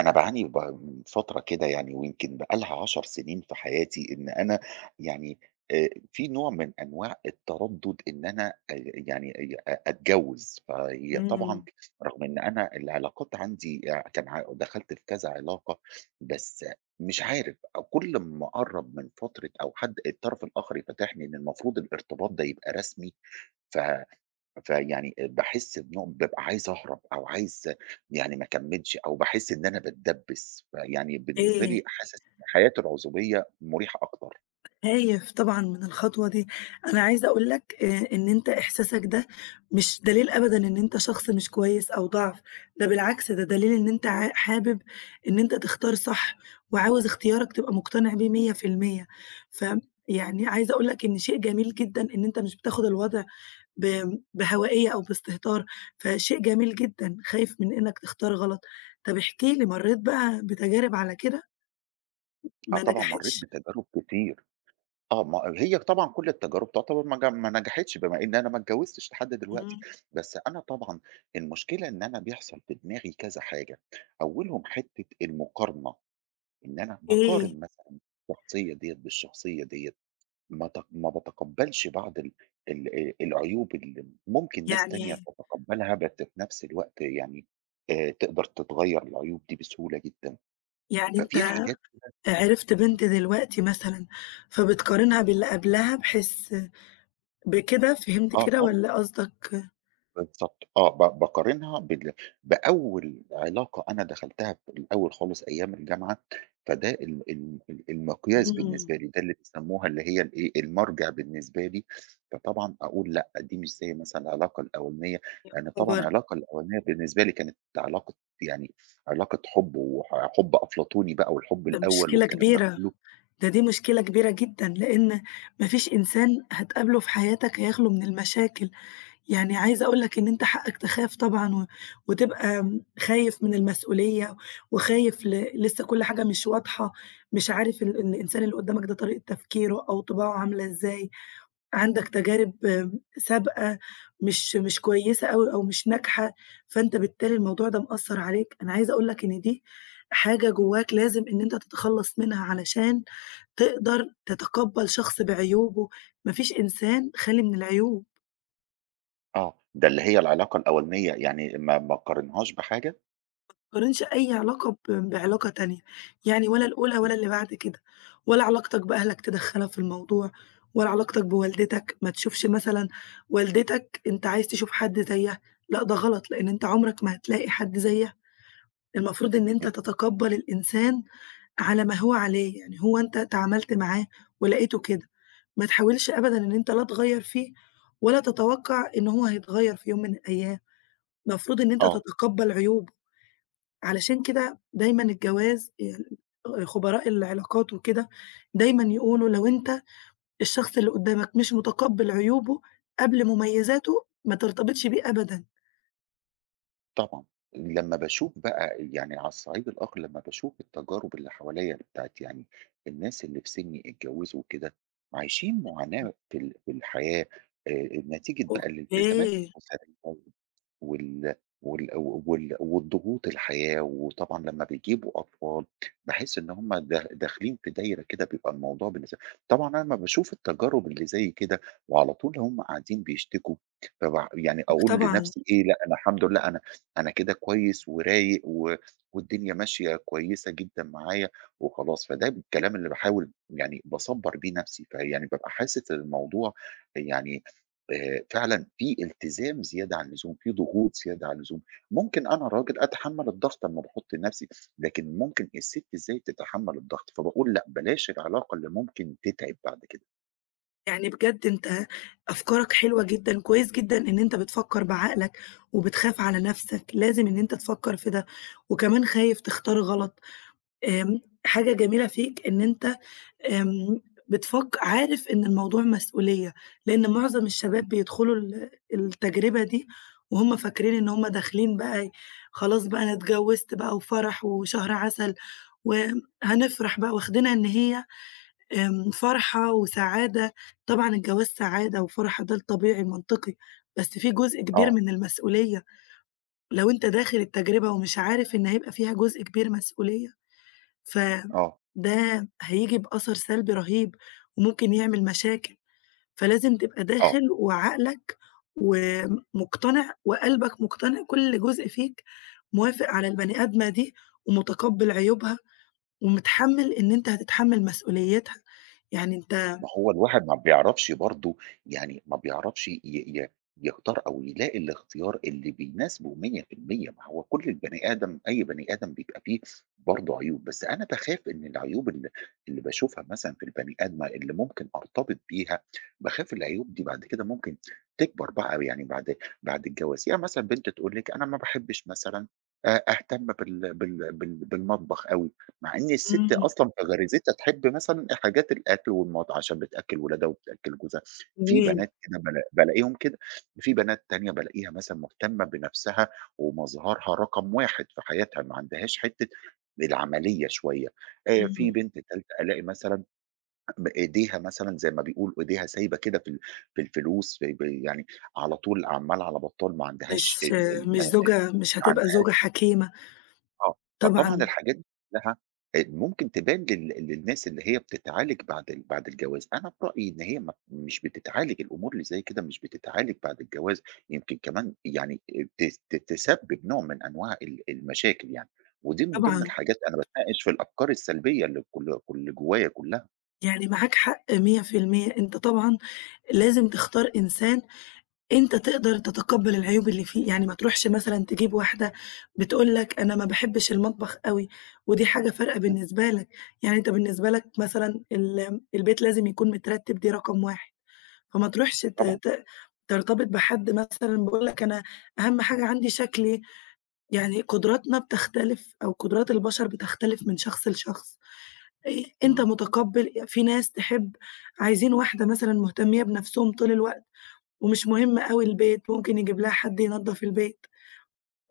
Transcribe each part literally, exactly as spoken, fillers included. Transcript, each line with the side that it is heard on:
right: أنا باعاني ب من فترة كده يعني ويمكن بقى لها 10 سنين في حياتي إن أنا يعني آآ في نوع من أنواع التردُّد إن أنا آآ يعني أ أ أتجوّز، فهي طبعًا
left: إمم،
right: رغم إن أنا العلاقات عندي آآ كان ع دخلت في كذا علاقة، بس مش عارف كل أمّا أقرّب من فترة أو حد الطرف الآخر يفتِح لي إن المفروض الارتباط ده يبقى رسمي ف فيعني باحس بنوع بابقى عايز أهرب أو عايز يعني ما أكمّلش أو باحس إن أنا باتدبّس، فيعني بالنسبة لي
left: إيه،
right: حاسس إن حياة العزوبية مُريحة أكتر.
left: خايف طبعًا من الخطوة دي، أنا عايزة أقول لك آآ إن أنت إحساسك ده مش دليل أبدًا إن أنت شخص مش كويس أو ضعف، ده بالعكس ده دليل إن أنت ع حابب إن أنت تختار صح، وعاوز اختيارك تبقى مقتنع بيه مية في المية، ف يعني عايزة أقول لك إن شيء جميل جدًا إن أنت مش بتاخد الوضع ب بهوائية أو باستهتار، فشيء جميل جدًا، خايف من إنك تختار غلط. طب احكِ لي مرّيت بقى بتجارب على كده
right: آه
left: ما
right: طبعًا مرّيت
left: نجحتش؟
right: بتجارب كتير. آه، ما هي طبعًا كل التجارب تعتبر ما ج ما نجحتش بما إن أنا ما اتجوّزتش لحد دلوقتي،
left: إمم.
right: بس أنا طبعًا المشكلة إن أنا بيحصل في دماغي كذا حاجة، أولهم حتّة المقارنة، إن أنا
left: إيه،
right: باقارن مثلًا الشخصية ديّة بالشخصية ديّة. ما ت ما باتقبّلش بعض ال ال آآ العيوب اللي ممكن ناس تانية
left: يعني
right: تتقبّلها، بس في نفس الوقت يعني آآ تقدر تتغيّر العيوب دي بسهولة جدًا،
left: يعني
right: ففي
left: أنت
right: حاجات
left: عرفت بنت دلوقتي مثلًا، فبتقارنها باللي قبلها بحيث بكده فهمت
right: آه
left: كده
right: آه.
left: والّا قصدك
right: بالضبط آه، ب باقارنها بال بأول علاقة أنا دخلتها في الأول خالص أيام الجامعة، فده ال ال ال المقياس
left: إمم،
right: بالنسبة لي، ده اللي بيسموها اللي هي الإيه، المرجع بالنسبة لي، فطبعًا أقول لأ، دي مش زي مثلًا العلاقة الأولانية، لأن طبعًا
left: خبر!
right: العلاقة الأولانية بالنسبة لي كانت علاقة يعني علاقة حُب وح حُب أفلاطوني بقى والحب
left: ده
right: الأول
left: مشكلة
right: والكلام ده
left: كبيرة،
right: كله،
left: ده دي مشكلة كبيرة جدًا، لإن ما فيش إنسان هتقابله في حياتك هيخلو من المشاكل، يعني عايزة أقول لك إن أنت حقك تخاف طبعًا و وتبقى م خايف من المسؤولية وخايف ل لسه كل حاجة مش واضحة، مش عارف ال الإنسان اللي قدامك ده طريقة تفكيره أو طباعه عاملة إزاي. عندك تجارب آم، سابقة مش مش كويسة أوي أو مش ناجحة، فأنت بالتالي الموضوع ده مأثّر عليك. أنا عايزة أقول لك إن دي حاجة جواك لازم إن أنت تتخلّص منها علشان تقدر تتقبّل شخص بعيوبه، ما فيش إنسان خالي من العيوب.
right: آه، ده اللي هي العلاقة الأولانية يعني ما ما اقارنهاش بحاجة
left: تقارنش أي علاقة ب بعلاقة تانية، يعني ولا الأولى
right: إمم،
left: ولا اللي بعد كده، ولا علاقتك بأهلك تدخّلها في الموضوع، ولا علاقتك بوالدتك، ما تشوفش مثلًا والدتك أنت عايز تشوف حد زيها، لأ ده غلط، لأن أنت عمرك ما هتلاقي حد زيها، المفروض إن أنت
right: إمم،
left: تتقبّل الإنسان على ما هو عليه، يعني هو أنت تعاملت معاه ولقيته كده، ما تحاولش أبدًا إن أنت لا تغيّر فيه، ولا تتوقع إن هو هيتغيّر في يوم من الأيام، المفروض إن أنت
right: آه.
left: تتقبّل عيوبه. علشان كده دايمًا الجواز ال خبراء العلاقات وكده دايمًا يقولوا لو أنت الشخص اللي قدّامك مش متقبّل عيوبه قبل مميزاته ما ترتبطش بيه أبدًا.
right: طبعًا، لمّا باشوف بقى يعني على الصعيد الآخر لمّا باشوف التجارب اللي حواليّا بتاعة يعني الناس اللي في سني اتجوّزوا وكده، عايشين معاناة في ال في الحياة آآ، نتيجة بقى الالتزامات
left: أوكي،
right: الأسرية. وال وال وال والضغوط الحياة، وطبعًا لمّا بيجيبوا أطفال باحس إن هُم دا داخلين في دايرة كده بيبقى الموضوع بالنسبة طبعًا أنا لمّا باشوف التجارب اللي زي كده وعلى طول هُم قاعدين بيشتكوا، فبع يعني أقول
left: طبعًا.
right: لنفسي إيه لأ أنا الحمد لله أنا أنا كده كويس ورايق و والدنيا ماشية كويسة جدًا معايا وخلاص، فده الكلام اللي باحاول يعني باصبّر بيه نفسي، فيعني بابقى حاسس الموضوع يعني آآ فعلًا في التزام زيادة عن اللزوم، في ضغوط زيادة عن اللزوم، ممكن أنا راجل أتحمّل الضغط أمّا باحُط لنَفْسي، لكن ممكن الست إزاي تتحمّل الضغط، فباقول لأ، بلاش العلاقة اللي ممكن تتعِب بعد كده.
left: يعني بجد أنت أفكارك حلوة جدًا، كويس جدًا إن أنت بتفكّر بعقلك وبتخاف على نَفْسك، لازم إن أنت تفكّر في ده، وكمان خايف تختار غلط. آمم، حاجة جميلة فيك إن أنت آمم، بتفك عارف إن الموضوع مسؤولية، لإن معظم الشباب بيدخلوا ال التجربة دي وهُم فاكرين إن هُم داخلين بقى خلاص بقى أنا اتجوزت بقى وفرح وشهر عسل، وهنفرح بقى واخدينها إن هي آمم، فرحة وسعادة، طبعًا الجواز سعادة وفرحة ده الطبيعي المنطقي، بس في جزء كبير
right: آه،
left: من المسؤولية، لو أنت داخل التجربة ومش عارف إن هيبقى فيها جزء كبير مسؤولية
right: آه،
left: فده هييجي بأثر سلبي رهيب، وممكن يعمل مشاكل، فلازم تبقى
right: آه.
left: داخل وعقلك ومقتنع وقلبك مقتنع، كل جزء فيك موافق على البني آدمة دي ومتقبّل عيوبها ومتحمّل إن أنت هتتحمّل مسؤوليتها، يعني أنت
right: ما هو الواحد ما بيعرفش برضه يعني ما بيعرفش ي ي يختار أو يلاقي الاختيار اللي بيناسبه مية في المية ما هو كل البني آدم أي بني آدم بيبقى فيه برضه عيوب، بس أنا باخاف إن العيوب ال اللي باشوفها مثلًا في البني آدمة اللي ممكن أرتبط بيها، باخاف العيوب دي بعد كده ممكن تكبر بقى يعني بعد بعد الجواز، يعني مثلًا بنت تقول لِك أنا ما باحبش مثلًا آآ أهتم بال بال بال بالمطبخ أوي، مع إن الست
left: إمم،
right: أصلًا كغريزتها تحب مثلًا حاجات الأكل والمط عشان بتأكّل ولادها وبتأكّل جوزها، في
left: جميل،
right: بنات كده بالا بالاقيهم كده، في بنات تانية بالاقيها مثلًا مهتمة بنفسها ومظهرها رقم واحد في حياتها، ما عندهاش حتّة العملية شوية، آآ في
left: إمم،
right: بنت تالتة ألاقي مثلًا م إيديها مثلًا زي ما بيقولوا إيديها سايبة كده في ال في الفلوس، في ب يعني على طول عمّالة على بطّال ما عندهاش
left: مش
right: ال ال
left: مش
right: ما ما
left: زوجة مش هتبقى
right: عندهاش
left: زوجة حكيمة،
right: آه، فطبعًا
left: طبعًا،
right: الحاجات دي كلها آآ، ممكن تبان لل للناس اللي هي بتتعالج بعد ال بعد الجواز، أنا في رأيي إن هي ما مش بتتعالج الأمور اللي زي كده مش بتتعالج بعد الجواز، يمكن كمان يعني آآ، تس ت تسبب نوع من أنواع ال المشاكل يعني، ودي من ضمن
left: طبعًا،
right: الحاجات أنا باتناقش في الأفكار السلبية اللي كل كل جوايا كلها،
left: يعني معاك حق مية في المية أنت طبعًا لازم تختار إنسان أنت تقدر تتقبّل العيوب اللي فيه، يعني ما تروحش مثلًا تجيب واحدة بتقول لك أنا ما باحبش المطبخ أوي، ودي حاجة فارقة
right: إمم،
left: بالنسبة لك، يعني أنت بالنسبة لك مثلًا ال البيت لازم يكون مترتّب دي رقم واحد، فما تروحش ت
right: طبعًا،
left: ت ترتبط بحد مثلًا بيقول لك أنا أهم حاجة عندي شكلي، يعني قدراتنا بتختلف أو قدرات البشر بتختلف من شخص لشخص، آآ أنت
right: إمم،
left: متقبّل في ناس تحب عايزين واحدة مثلًا مهتمية بنَفْسهم طول الوقت. ومش مهم أوي البيت، ممكن يجيب لها حد ينضّف البيت،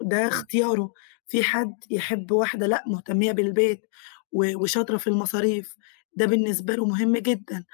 left: ده
right: إمم.
left: اختياره. في حد يحب واحدة لأ، مهتمية بالبيت و وشاطرة في المصاريف، ده بالنسبة له مهم جدًا،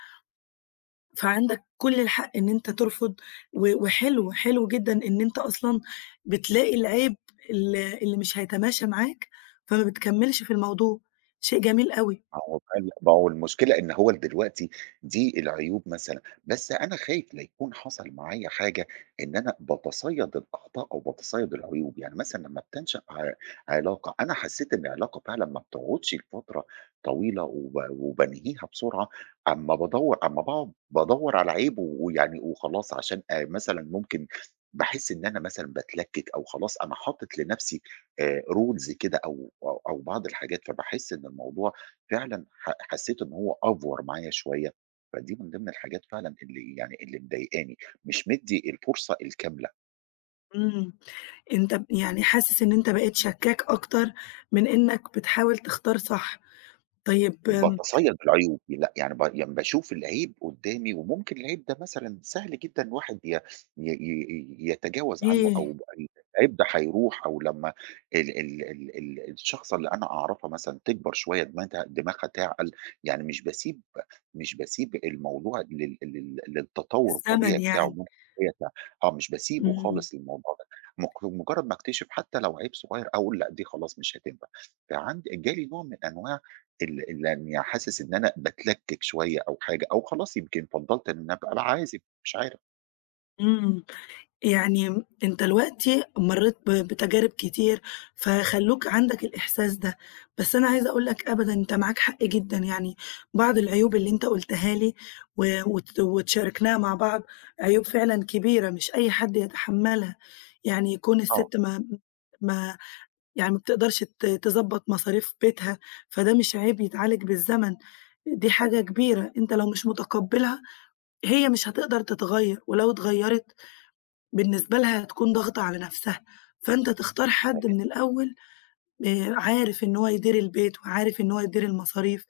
left: فعندك كل الحق إن أنت ترفض و وحلو، حلو جدًا إن أنت أصلًا بتلاقي العيب ال اللي مش هيتماشى معاك، فما بتكمّلش في الموضوع، شيء جميل أوي.
right: ما هو بقى ال ما هو المشكلة إن هو ال دلوقتي دي العيوب مثلًا، بس أنا خايف لا يكون حصل معايا حاجة إن أنا باتصيد الأخطاء أو باتصيد العيوب، يعني مثلًا لمّا بتنشأ ع علاقة، أنا حسيت إن العلاقة فعلًا ما بتقعدش لفترة طويلة وب وبانهيها بسرعة، أمّا بادوّر أمّا باقعد بادوّر على عيب و ويعني وخلاص عشان آآ مثلًا ممكن باحس إن أنا مثلًا باتلكِّك أو خلاص أنا حاطط لنفسي آآ rules كده أو أو أو بعض الحاجات، فباحس إن الموضوع فعلًا ح حسّيت إن هو أفور معايا شوية، فدي من ضمن الحاجات فعلًا اللي يعني اللي مضايقاني، مش مدّي الفرصة الكاملة.
left: إمم، أنت ب يعني حاسس إن أنت بقيت شكّاك أكتر من إنك بتحاول تختار صح. طيب
right: باتصيد العيوب، لأ يعني ب يعني باشوف العيب قدّامي وممكن العيب ده مثلًا سهل جدًا الواحد ي ي ي يتجاوز عنه
left: إيه،
right: أو العيب ده هيروح أو لمّا ال ال ال ال الشخصة اللي أنا أعرفها مثلًا تكبر شوية دماغها دماغها تعقل، يعني مش باسيب مش باسيب الموضوع لل لل للتطور الطبيعي
left: الزمن
right: بتاعه
left: يعني،
right: ممكن هي تع آه مش باسيبه
left: إمم،
right: خالص الموضوع ده، مق مجرد ما أكتشف حتى لو عيب صغير أقول لأ دي خلاص مش هتنفع، فعند جالي نوع من أنواع ال ال يعني حاسس إن أنا باتلكك شوية أو حاجة، أو خلاص يمكن فضّلت إن أنا أبقى العازب مش عارف.
left: إمم، يعني أنت دلوقتي مرّيت ب بتجارب كتير، فخلّوك عندك الإحساس ده، بس أنا عايزة أقول لك أبدًا أنت معاك حق جدًا، يعني بعض العيوب اللي أنت قُلتها لي و وت وتشاركناها مع بعض، عيوب فعلًا كبيرة مش أي حد يتحمّلها، يعني كون
right: اه
left: السِت ما ما يعني ما بتقدرش ت تضبّط مصاريف بيتها، فده مش عيب يتعالج بالزمن، دي حاجة كبيرة، أنت لو مش متقبّلها هي مش هتقدر تتغيّر، ولو اتغيّرت بالنسبة لها هتكون ضاغطة على نَفْسها، فأنت تختار حد من الأول آآ عارف إن هو يدير البيت وعارف إن هو يدير المصاريف،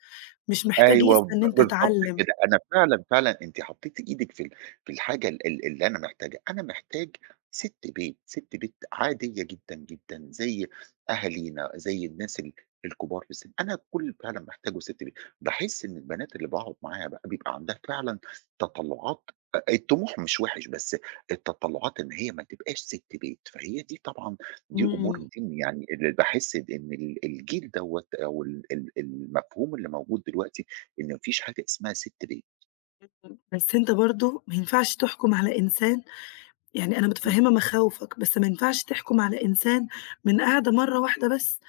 left: مش محتاج
right: أيوه
left: لسه
right: ب
left: إن أنت
right: بالضبط
left: تعلِّم.
right: كده، أنا فعلًا، فعلًا أنتِ حطيتِ إيدِك في ال في الحاجة ال ال اللي أنا محتاجها، أنا محتاج سِت بيت، سِت بيت عادية جدًا، جدًا، زي أهالينا، زي الناس ال الكبار في السن، أنا كل فعلًا محتاجه سِت بيت، باحس إن البنات اللي باقعد معاها بقى بيبقى عندها فعلًا تطلُّعات أ الطموح مش وِحِش، بس التطلُّعات إن هي ما تبقاش سِت بيت، فهي دي طبعًا دي أمور
left: إمم،
right: دي يعني اللي باحس إن ال الجيل دوّة أو ال ال المفهوم اللي موجود دلوقتي إن ما فيش حاجة اسمها سِت بيت.
left: بس أنت برضه ما ينفعش تحكُم على إنسان يعني أنا
right: إمم.
left: متفهمة مخاوفك، بس ما ينفعش تحكم على إنسان من قعدة مرة واحدة بس،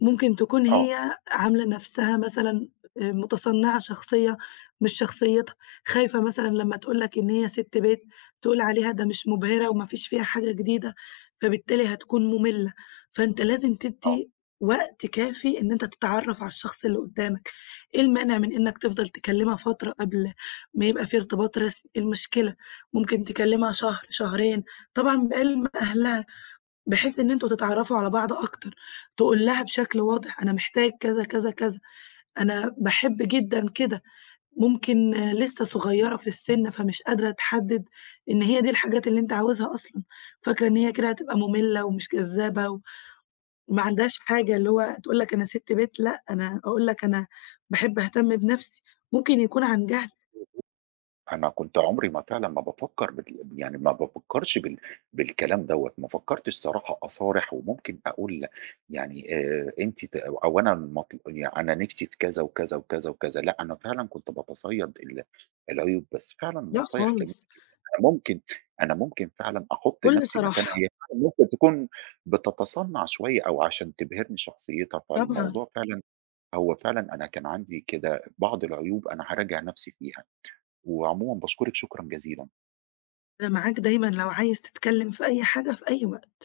left: ممكن تكون
right: آه،
left: هي عاملة نفسها مثلًا آآ متصنعة شخصية مش شخصيتها، خايفة مثلًا لمّا تقول لك إن هي سِت بيت تقول عليها ده مش مبهرة وما فيش فيها حاجة جديدة، فبالتالي هتكون مملة، فأنت لازم
right: آه.
left: تدّي وقت كافي إن أنت تتعرّف على الشخص اللي قدامك، إيه المانع من إنك تفضل تكلمها فترة قبل ما يبقى في ارتباط رسمي، إيه المشكلة؟ ممكن تكلّمها شهر، شهرين، طبعًا بعلم أهلها، بحيث إن أنتم تتعرّفوا على بعض أكتر، تقول لها بشكل واضح أنا محتاج كذا، كذا، كذا، أنا باحب جدًا كده، ممكن آه، لسه صغيّرة في السِن فمش قادرة تحدّد إن هي دي الحاجات اللي أنت عاوزها أصلًا، فاكرة إن هي كده هتبقى مُمِلّة ومش جذابة وما عندهاش حاجة اللي هو تقول لك أنا سِت بيت، لأ، أنا أقول لك أنا باحب أهتم بنَفْسي، ممكن يكون عن جهل،
right: أنا كنت عمري ما فعلًا ما بافكّر بال يعني ما بافكّرش بال بالكلام دوّة، ما فكّرتش صراحة أصارح وممكن أقول يعني آآ أنتِ ت أو أنا مطل يعني أنا نِفْسي في كذا وكذا وكذا وكذا، لأ أنا فعلًا كنت باتصيّد ال العيوب، بس فعلًا
left: لأ
right: نصايح جميلة،
left: خالص،
right: أنا ممكن أنا ممكن فعلًا أحُط
left: بكل
right: نَفْسي مكانها،
left: صراحة،
right: هي فعلًا ممكن تكون بتتصنّع شوية أو عشان تبهرني شخصيتها،
left: طبعًا.
right: فالموضوع فعلًا هو فعلًا أنا كان عندي كده بعض العيوب أنا هاراجع نَفْسي فيها، وعمومًا باشكرِك شكرًا جزيلًا.
left: أنا معاك دايمًا لو عايز تتكلم في أي حاجة في أي وقت.